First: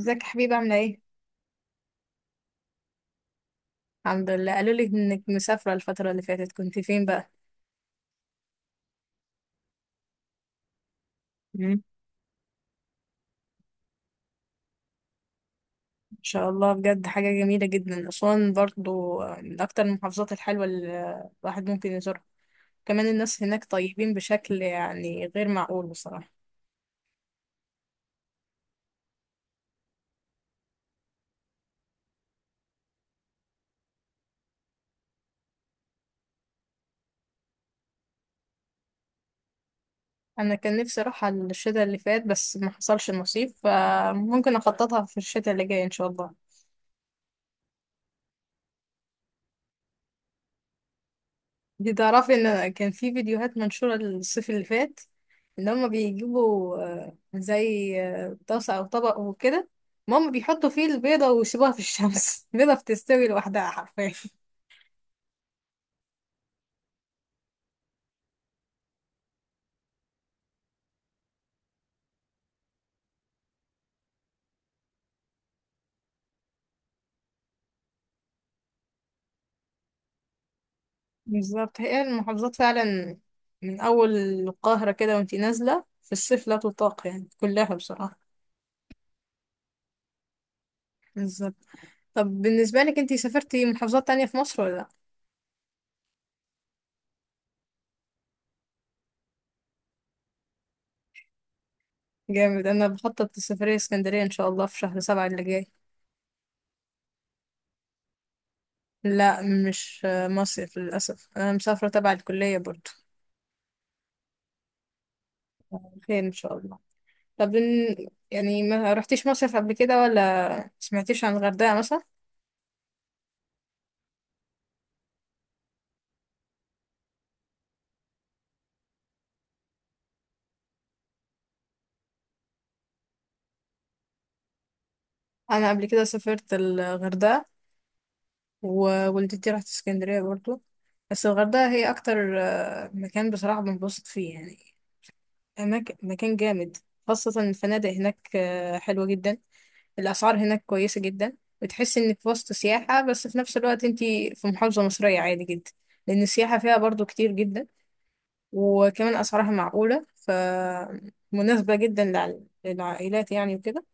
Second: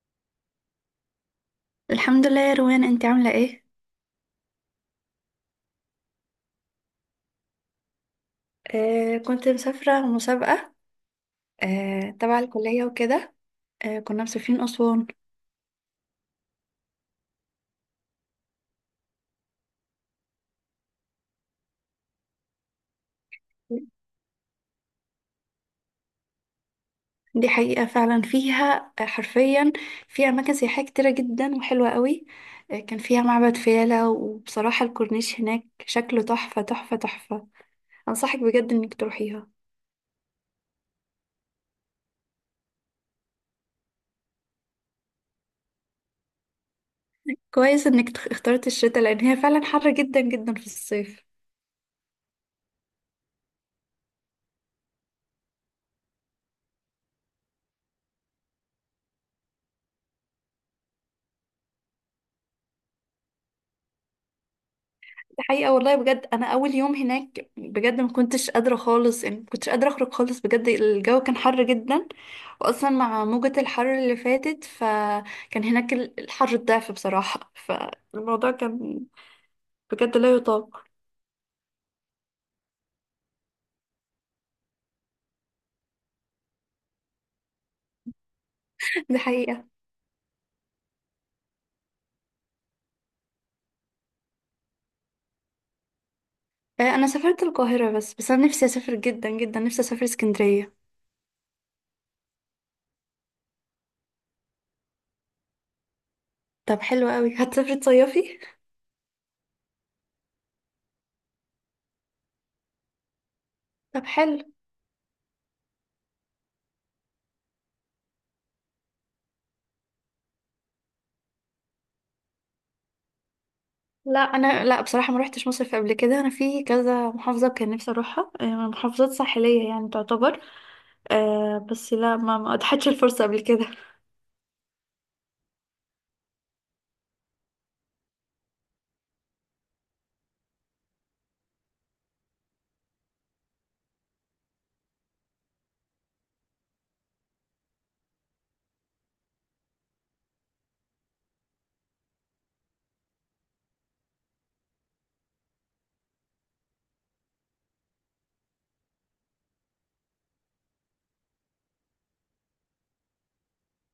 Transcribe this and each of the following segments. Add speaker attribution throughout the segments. Speaker 1: ازيك يا حبيبة عاملة ايه؟
Speaker 2: الحمد لله يا روان، انت عاملة ايه؟
Speaker 1: الحمد لله. قالوا لي انك مسافرة الفترة اللي فاتت، كنت فين بقى؟
Speaker 2: آه، كنت مسافرة مسابقة.
Speaker 1: مم.
Speaker 2: تبع الكلية وكده. كنا مسافرين أسوان.
Speaker 1: ان شاء الله، بجد حاجة جميلة جدا. أسوان برضو من أكتر المحافظات الحلوة اللي الواحد ممكن يزورها، كمان الناس هناك طيبين بشكل يعني غير معقول بصراحة.
Speaker 2: دي حقيقة فعلا، فيها حرفيا فيها أماكن سياحية كتيرة جدا وحلوة قوي. كان فيها معبد فيلة، وبصراحة الكورنيش هناك شكله تحفة تحفة تحفة. أنصحك بجد إنك تروحيها.
Speaker 1: أنا كان نفسي أروح على الشتاء اللي فات بس ما حصلش نصيب، فممكن أخططها في الشتاء اللي جاي إن شاء الله.
Speaker 2: كويس إنك اخترت الشتاء، لأن هي فعلا حر جدا جدا في الصيف.
Speaker 1: دي تعرفي ان كان في فيديوهات منشورة الصيف اللي فات ان هما بيجيبوا زي طاسة او طبق وكده، ماما بيحطوا فيه البيضة ويسيبوها في الشمس البيضة بتستوي لوحدها حرفيا.
Speaker 2: دي حقيقة والله، بجد أنا أول يوم هناك بجد ما كنتش قادرة خالص، يعني ما كنتش قادرة أخرج خالص، بجد الجو كان حر جدا. وأصلا مع موجة الحر اللي فاتت فكان هناك الحر الضعف بصراحة، فالموضوع كان بجد لا يطاق.
Speaker 1: بالظبط، هي المحافظات فعلا من اول القاهرة كده وانتي نازلة في الصيف لا تطاق يعني كلها بصراحة.
Speaker 2: دي حقيقة.
Speaker 1: بالظبط. طب بالنسبة لك انتي سافرتي محافظات تانية في مصر ولا لا؟
Speaker 2: أنا سافرت القاهرة بس. أنا نفسي أسافر جدا جدا، نفسي أسافر اسكندرية.
Speaker 1: جامد، انا بخطط لسفرية اسكندرية ان شاء الله في شهر 7 اللي جاي.
Speaker 2: طب حلو قوي، هتسافري تصيفي؟
Speaker 1: لا مش مصيف للأسف، أنا مسافرة تبع الكلية برضو.
Speaker 2: طب حلو.
Speaker 1: خير إن شاء الله. طب يعني ما رحتيش مصيف قبل كده ولا سمعتيش عن الغردقة مثلا؟
Speaker 2: لا، انا لا بصراحه ما روحتش مصيف قبل كده، انا في كذا محافظه كان نفسي اروحها، محافظات ساحليه يعني تعتبر. بس لا، ما اتحدش الفرصة قبل كده.
Speaker 1: أنا قبل كده سافرت الغردقة، ووالدتي راحت اسكندرية برضو. بس الغردقة هي أكتر مكان بصراحة بنبسط فيه يعني. أماكن، مكان جامد، خاصة الفنادق هناك حلوة جدا. الأسعار هناك كويسة جدا، بتحس إنك في وسط سياحة بس في نفس الوقت أنت في محافظة مصرية عادي جدا، لأن السياحة فيها برضو كتير جدا. وكمان أسعارها معقولة فمناسبة جدا للعائلات يعني وكده.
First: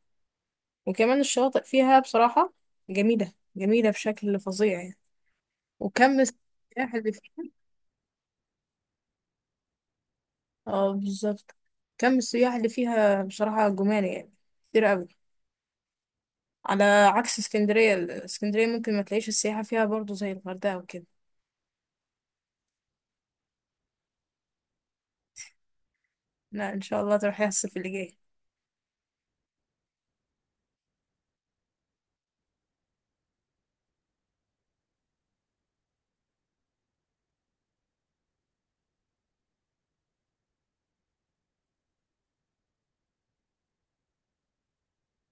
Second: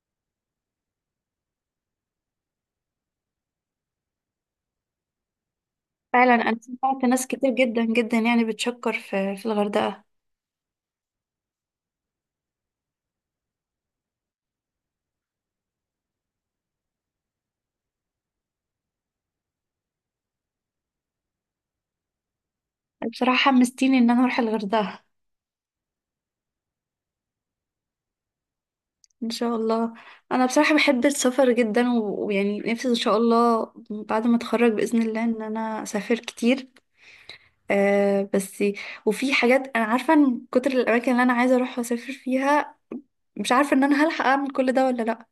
Speaker 1: وكمان الشواطئ فيها بصراحة جميلة جميلة بشكل فظيع يعني، وكم
Speaker 2: فعلا انا
Speaker 1: السياح
Speaker 2: سمعت
Speaker 1: اللي
Speaker 2: ناس كتير
Speaker 1: فيها.
Speaker 2: جدا جدا يعني بتشكر في الغردقة.
Speaker 1: اه بالظبط، كم السياح اللي فيها بصراحة جمال يعني، كتير أوي. على عكس اسكندرية، اسكندرية ممكن ما تلاقيش السياحة فيها برضو زي الغردقة وكده.
Speaker 2: بصراحة حمستيني ان انا اروح الغردقة.
Speaker 1: لا ان شاء الله تروحي الصيف اللي جاي.
Speaker 2: ان شاء الله. انا بصراحة بحب السفر جدا ويعني نفسي ان شاء الله بعد ما اتخرج بإذن الله ان انا اسافر كتير. آه بس وفي حاجات انا عارفة ان كتر الاماكن اللي انا عايزة اروح واسافر فيها، مش عارفة ان انا هلحق اعمل كل ده ولا لا.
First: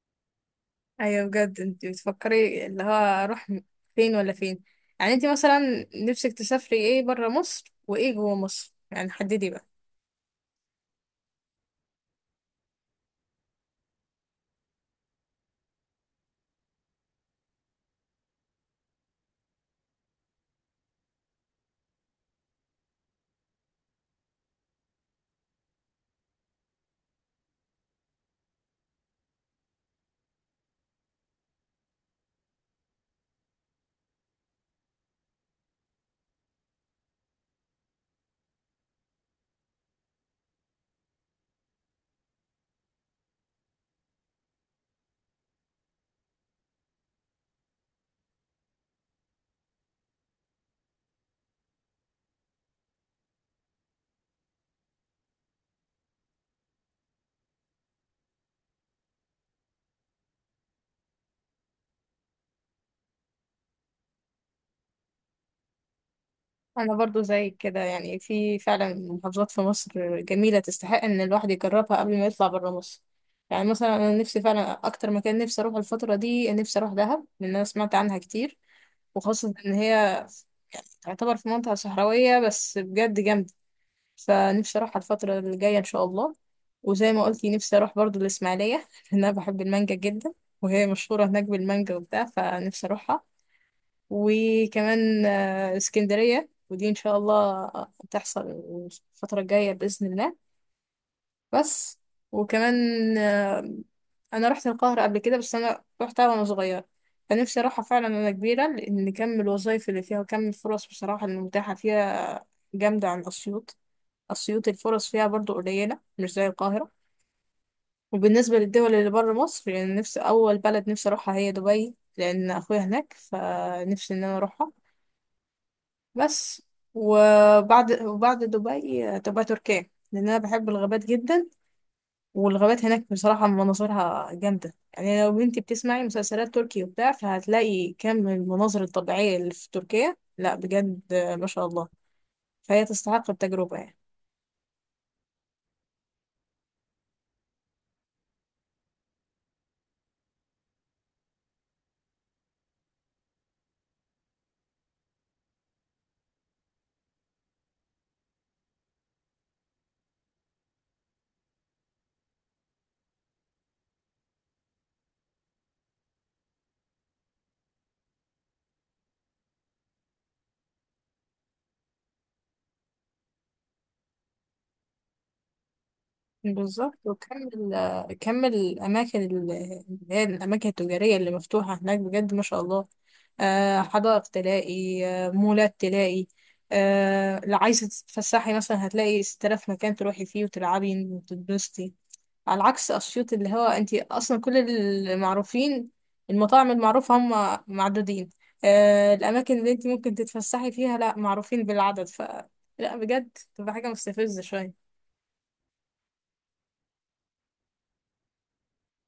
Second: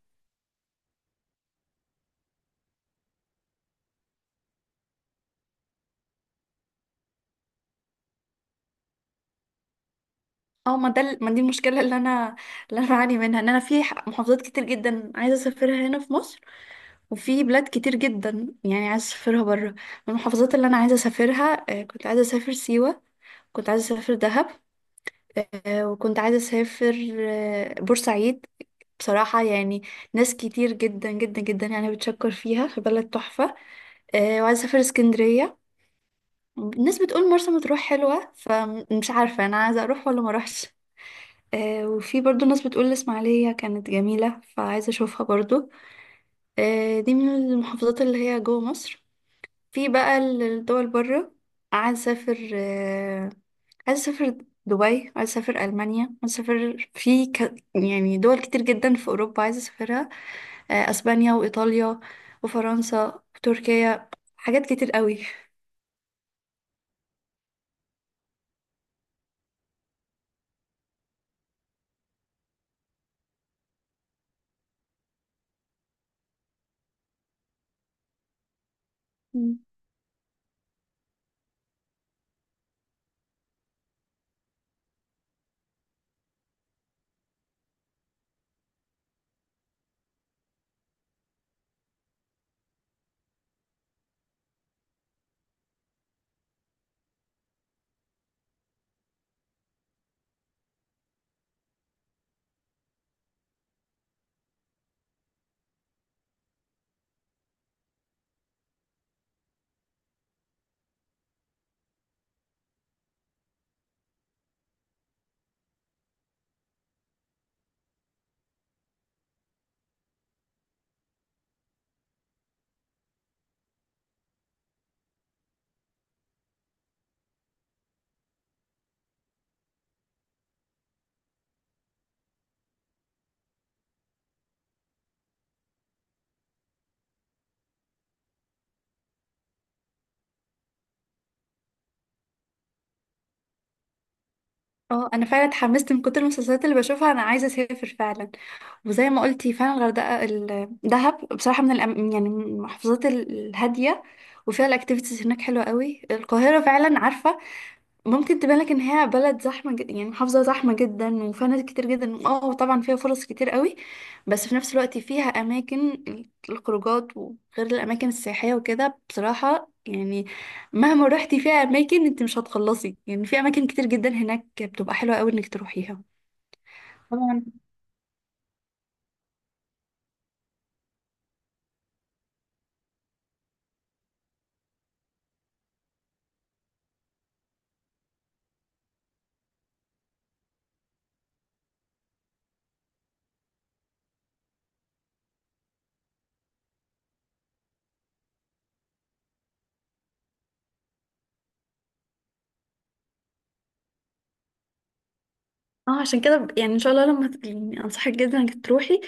Speaker 1: ايوه بجد، انت بتفكري اللي هو اروح فين ولا فين؟ يعني انت مثلا نفسك تسافري ايه برا مصر وايه جوه مصر؟ يعني حددي بقى.
Speaker 2: اه ما ده ال- ما دي المشكله اللي انا بعاني منها، ان انا في محافظات كتير جدا عايزه اسافرها هنا في مصر، وفي بلاد كتير جدا يعني عايزه اسافرها بره. من المحافظات اللي انا عايزه اسافرها، كنت عايزه اسافر سيوه، كنت عايزه اسافر دهب، وكنت عايزه اسافر بورسعيد. بصراحه يعني ناس كتير جدا جدا جدا يعني بتشكر فيها، في بلد تحفه. وعايزه اسافر اسكندريه. الناس بتقول مرسى مطروح حلوه، فمش عارفه انا عايزه اروح ولا ما اروحش. وفي برضو ناس بتقول الإسماعيلية كانت جميلة، فعايزة أشوفها برضو. دي من المحافظات اللي هي جوه مصر. في بقى الدول بره، عايزة أسافر، عايزة أسافر دبي، عايزة أسافر ألمانيا، عايزة أسافر يعني دول كتير جدا في أوروبا عايزة أسافرها. أسبانيا وإيطاليا وفرنسا وتركيا، حاجات كتير قوي.
Speaker 1: انا برضو زي كده، يعني في فعلا محافظات في مصر جميلة تستحق ان الواحد يجربها قبل ما يطلع برا مصر. يعني مثلا انا نفسي فعلا اكتر مكان نفسي اروح الفترة دي، نفسي اروح دهب لان انا سمعت عنها كتير، وخاصة ان هي يعني تعتبر في منطقة صحراوية بس بجد جامدة، فنفسي اروح على الفترة اللي جاية ان شاء الله. وزي ما قلتي نفسي اروح برضو الاسماعيلية لان انا بحب المانجا جدا، وهي مشهورة هناك بالمانجا وبتاع فنفسي اروحها. وكمان اسكندرية، ودي ان شاء الله تحصل الفترة الجاية بإذن الله. بس. وكمان آه، انا رحت القاهرة قبل كده بس انا رحتها وانا صغيرة، فنفسي اروحها فعلا وانا كبيرة، لان كم الوظايف اللي فيها وكم الفرص بصراحة المتاحة فيها جامدة عن أسيوط. أسيوط الفرص فيها برضو قليلة مش زي القاهرة. وبالنسبة للدول اللي بره مصر، يعني نفسي أول بلد نفسي أروحها هي دبي لأن أخويا هناك، فنفسي إن أنا أروحها. بس. وبعد دبي تبقى تركيا، لأن أنا بحب الغابات جدا، والغابات هناك بصراحة مناظرها جامدة. يعني لو بنتي بتسمعي مسلسلات تركي وبتاع فهتلاقي كم المناظر الطبيعية اللي في تركيا، لا بجد ما شاء الله، فهي تستحق التجربة يعني.
Speaker 2: اه انا فعلا اتحمست من كتر المسلسلات اللي بشوفها، انا عايزه اسافر فعلا. وزي ما قلتي فعلا الغردقه، دهب بصراحه من يعني من المحافظات الهاديه، وفيها الاكتيفيتيز هناك حلوه قوي. القاهره فعلا عارفه ممكن تبان لك ان هي بلد زحمه جدا، يعني محافظه زحمه جدا وفيها ناس كتير جدا. اه طبعا فيها فرص كتير قوي، بس في نفس الوقت فيها اماكن الخروجات، وغير الاماكن السياحيه وكده. بصراحه يعني مهما روحتي فيها اماكن انت مش هتخلصي، يعني في اماكن كتير جدا هناك بتبقى حلوه قوي انك تروحيها.
Speaker 1: بالظبط، وكم
Speaker 2: طبعا.
Speaker 1: كم الأماكن اللي هي الأماكن التجارية اللي مفتوحة هناك بجد ما شاء الله. حدائق تلاقي، مولات تلاقي، لو عايزة تتفسحي مثلا هتلاقي 6000 مكان تروحي فيه وتلعبي وتتبسطي. على عكس أسيوط اللي هو أنت أصلا كل المعروفين، المطاعم المعروفة هم معدودين، الأماكن اللي أنت ممكن تتفسحي فيها لا معروفين بالعدد، لا بجد تبقى حاجة مستفزة شوية.
Speaker 2: اه عشان كده، يعني ان شاء الله لما يعني انصحك جدا انك تروحي.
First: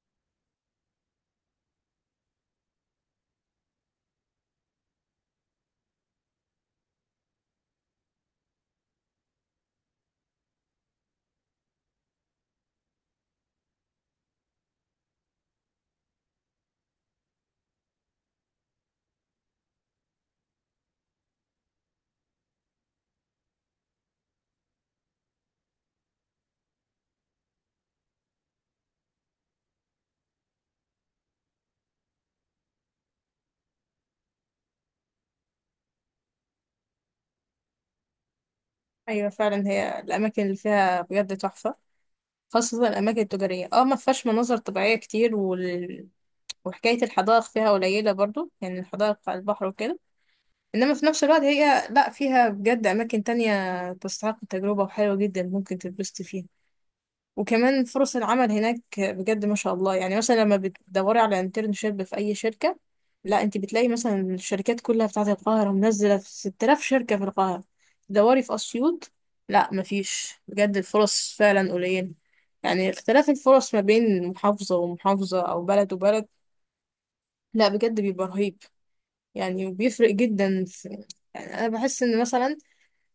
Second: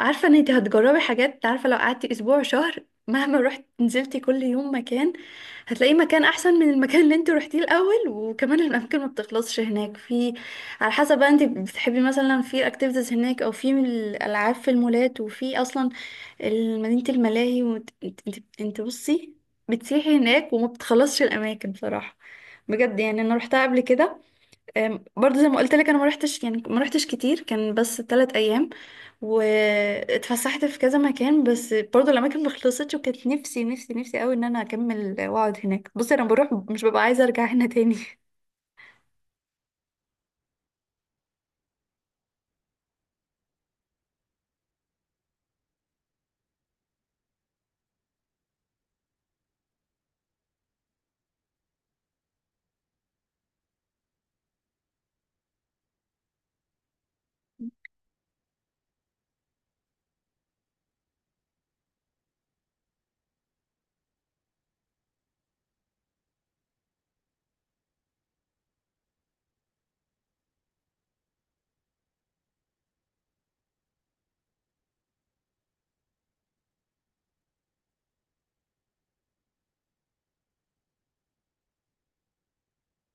Speaker 2: عارفه ان انت هتجربي حاجات، عارفه لو قعدتي اسبوع شهر مهما رحت نزلتي كل يوم مكان هتلاقي مكان احسن من المكان اللي انت روحتيه الاول. وكمان الاماكن ما بتخلصش هناك، في على حسب بقى انت بتحبي مثلا في اكتيفيتيز هناك، او في الالعاب في المولات، وفي اصلا مدينه الملاهي. وانت انت, انت انت بصي، بتسيحي هناك وما بتخلصش الاماكن بصراحه. بجد يعني انا روحتها قبل كده. برضه زي ما قلت لك، انا ما رحتش، يعني ما رحتش كتير، كان بس 3 ايام، واتفسحت في كذا مكان، بس برضه الاماكن ما خلصتش، وكانت نفسي نفسي نفسي قوي ان انا اكمل واقعد هناك. بصي، انا بروح مش ببقى عايزه ارجع هنا تاني.
Speaker 1: ايوه فعلا، هي الاماكن اللي فيها بجد تحفه، خاصه الاماكن التجاريه. اه ما فيهاش مناظر طبيعيه كتير، وحكايه الحدائق فيها قليله برضو، يعني الحدائق على البحر وكده. انما في نفس الوقت هي لا فيها بجد اماكن تانية تستحق التجربه وحلوه جدا ممكن تتبسط فيها. وكمان فرص العمل هناك بجد ما شاء الله، يعني مثلا لما بتدوري على انترنشيب في اي شركة، لا انت بتلاقي مثلا الشركات كلها بتاعت القاهرة منزلة في 6000 شركة في القاهرة. تدوري في اسيوط، لا مفيش، بجد الفرص فعلا قليلة. يعني اختلاف الفرص ما بين محافظة ومحافظة او بلد وبلد، لا بجد بيبقى رهيب، يعني وبيفرق جدا. في يعني انا بحس ان مثلا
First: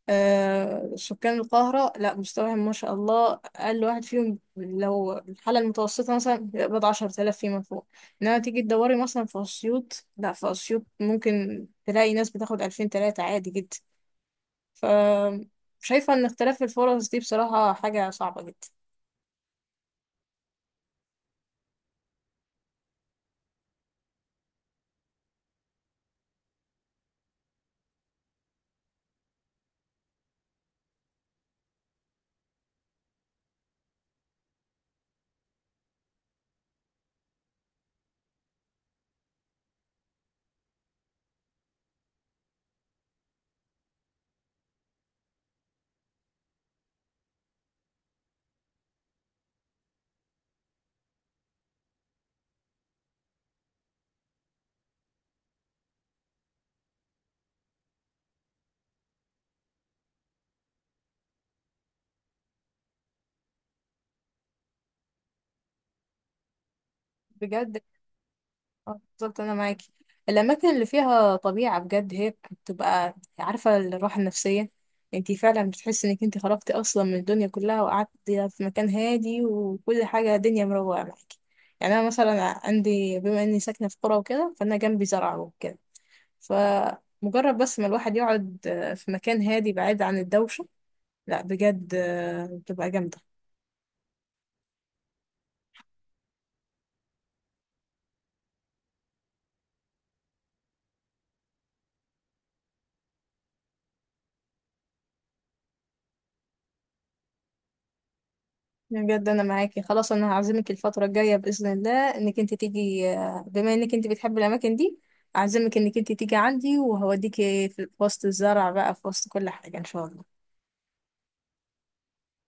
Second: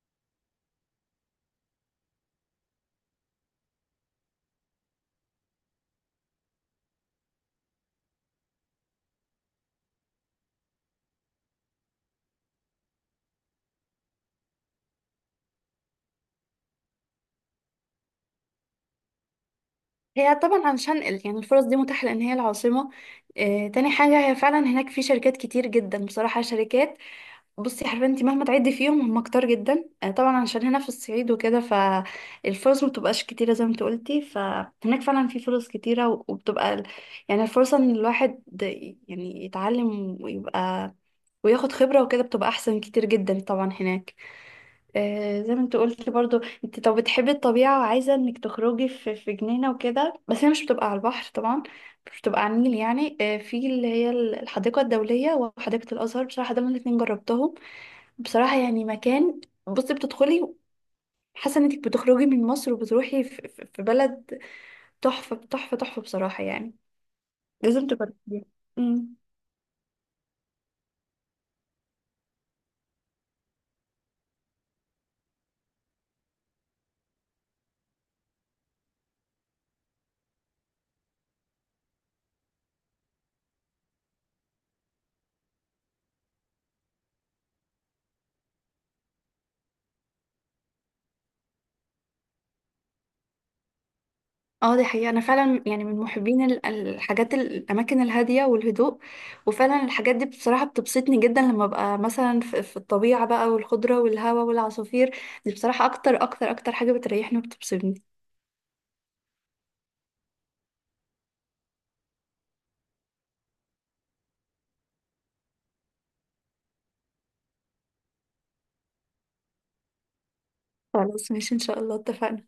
Speaker 1: سكان القاهرة، لا مستواهم ما شاء الله أقل واحد فيهم لو الحالة المتوسطة مثلا بيقبض 10,000 فيما فوق. إنما تيجي تدوري مثلا في أسيوط، لا في أسيوط ممكن تلاقي ناس بتاخد 2000، 3000 عادي جدا. ف شايفة إن اختلاف الفرص دي بصراحة حاجة صعبة جدا.
Speaker 2: هي طبعا علشان يعني الفرص دي متاحه لان هي العاصمه. تاني حاجه، هي فعلا هناك في شركات كتير جدا بصراحه شركات، بصي حرفيا انت مهما تعدي فيهم هم كتار جدا. طبعا عشان هنا في الصعيد وكده فالفرص ما بتبقاش كتيره زي ما انت قلتي، فهناك فعلا في فرص كتيره. وبتبقى يعني الفرصه ان الواحد يعني يتعلم ويبقى وياخد خبره وكده بتبقى احسن كتير جدا طبعا هناك. زي ما انت قلتي برضو، انت طب بتحبي الطبيعه وعايزه انك تخرجي في جنينه وكده، بس هي مش بتبقى على البحر طبعا، مش بتبقى على النيل. يعني في اللي هي الحديقه الدوليه وحديقه الازهر، بصراحه دول الاتنين جربتهم. بصراحة يعني مكان، بصي بتدخلي حاسة انك بتخرجي من مصر وبتروحي في بلد تحفة تحفة تحفة، بصراحة يعني
Speaker 1: بجد،
Speaker 2: لازم تجربيها.
Speaker 1: اه
Speaker 2: أمم.
Speaker 1: بالظبط انا معاكي. الاماكن اللي فيها طبيعه بجد هي بتبقى، عارفه، الراحه النفسيه. انتي فعلا بتحسي انك انتي خرجتي اصلا من الدنيا كلها وقعدتي في مكان هادي وكل حاجه دنيا مروقه معاكي. يعني انا مثلا عندي، بما اني ساكنه في قرى وكده، فانا جنبي زرع وكده. فمجرد بس ما الواحد يقعد في مكان هادي بعيد عن الدوشه، لا بجد بتبقى جامده.
Speaker 2: اه دي حقيقة، انا فعلا يعني من محبين الاماكن الهادية والهدوء. وفعلا الحاجات دي بصراحة بتبسطني جدا، لما ببقى مثلا في الطبيعة بقى، والخضرة والهواء والعصافير، دي بصراحة اكتر اكتر اكتر حاجة بتريحني وبتبسطني.
Speaker 1: بجد انا معاكي، خلاص انا هعزمك الفتره الجايه باذن الله انك انت تيجي، بما انك انت بتحبي الاماكن دي، اعزمك انك انت تيجي عندي، وهوديكي في وسط الزرع بقى، في وسط كل حاجه ان شاء الله.
Speaker 2: خلاص ماشي، ان شاء الله اتفقنا.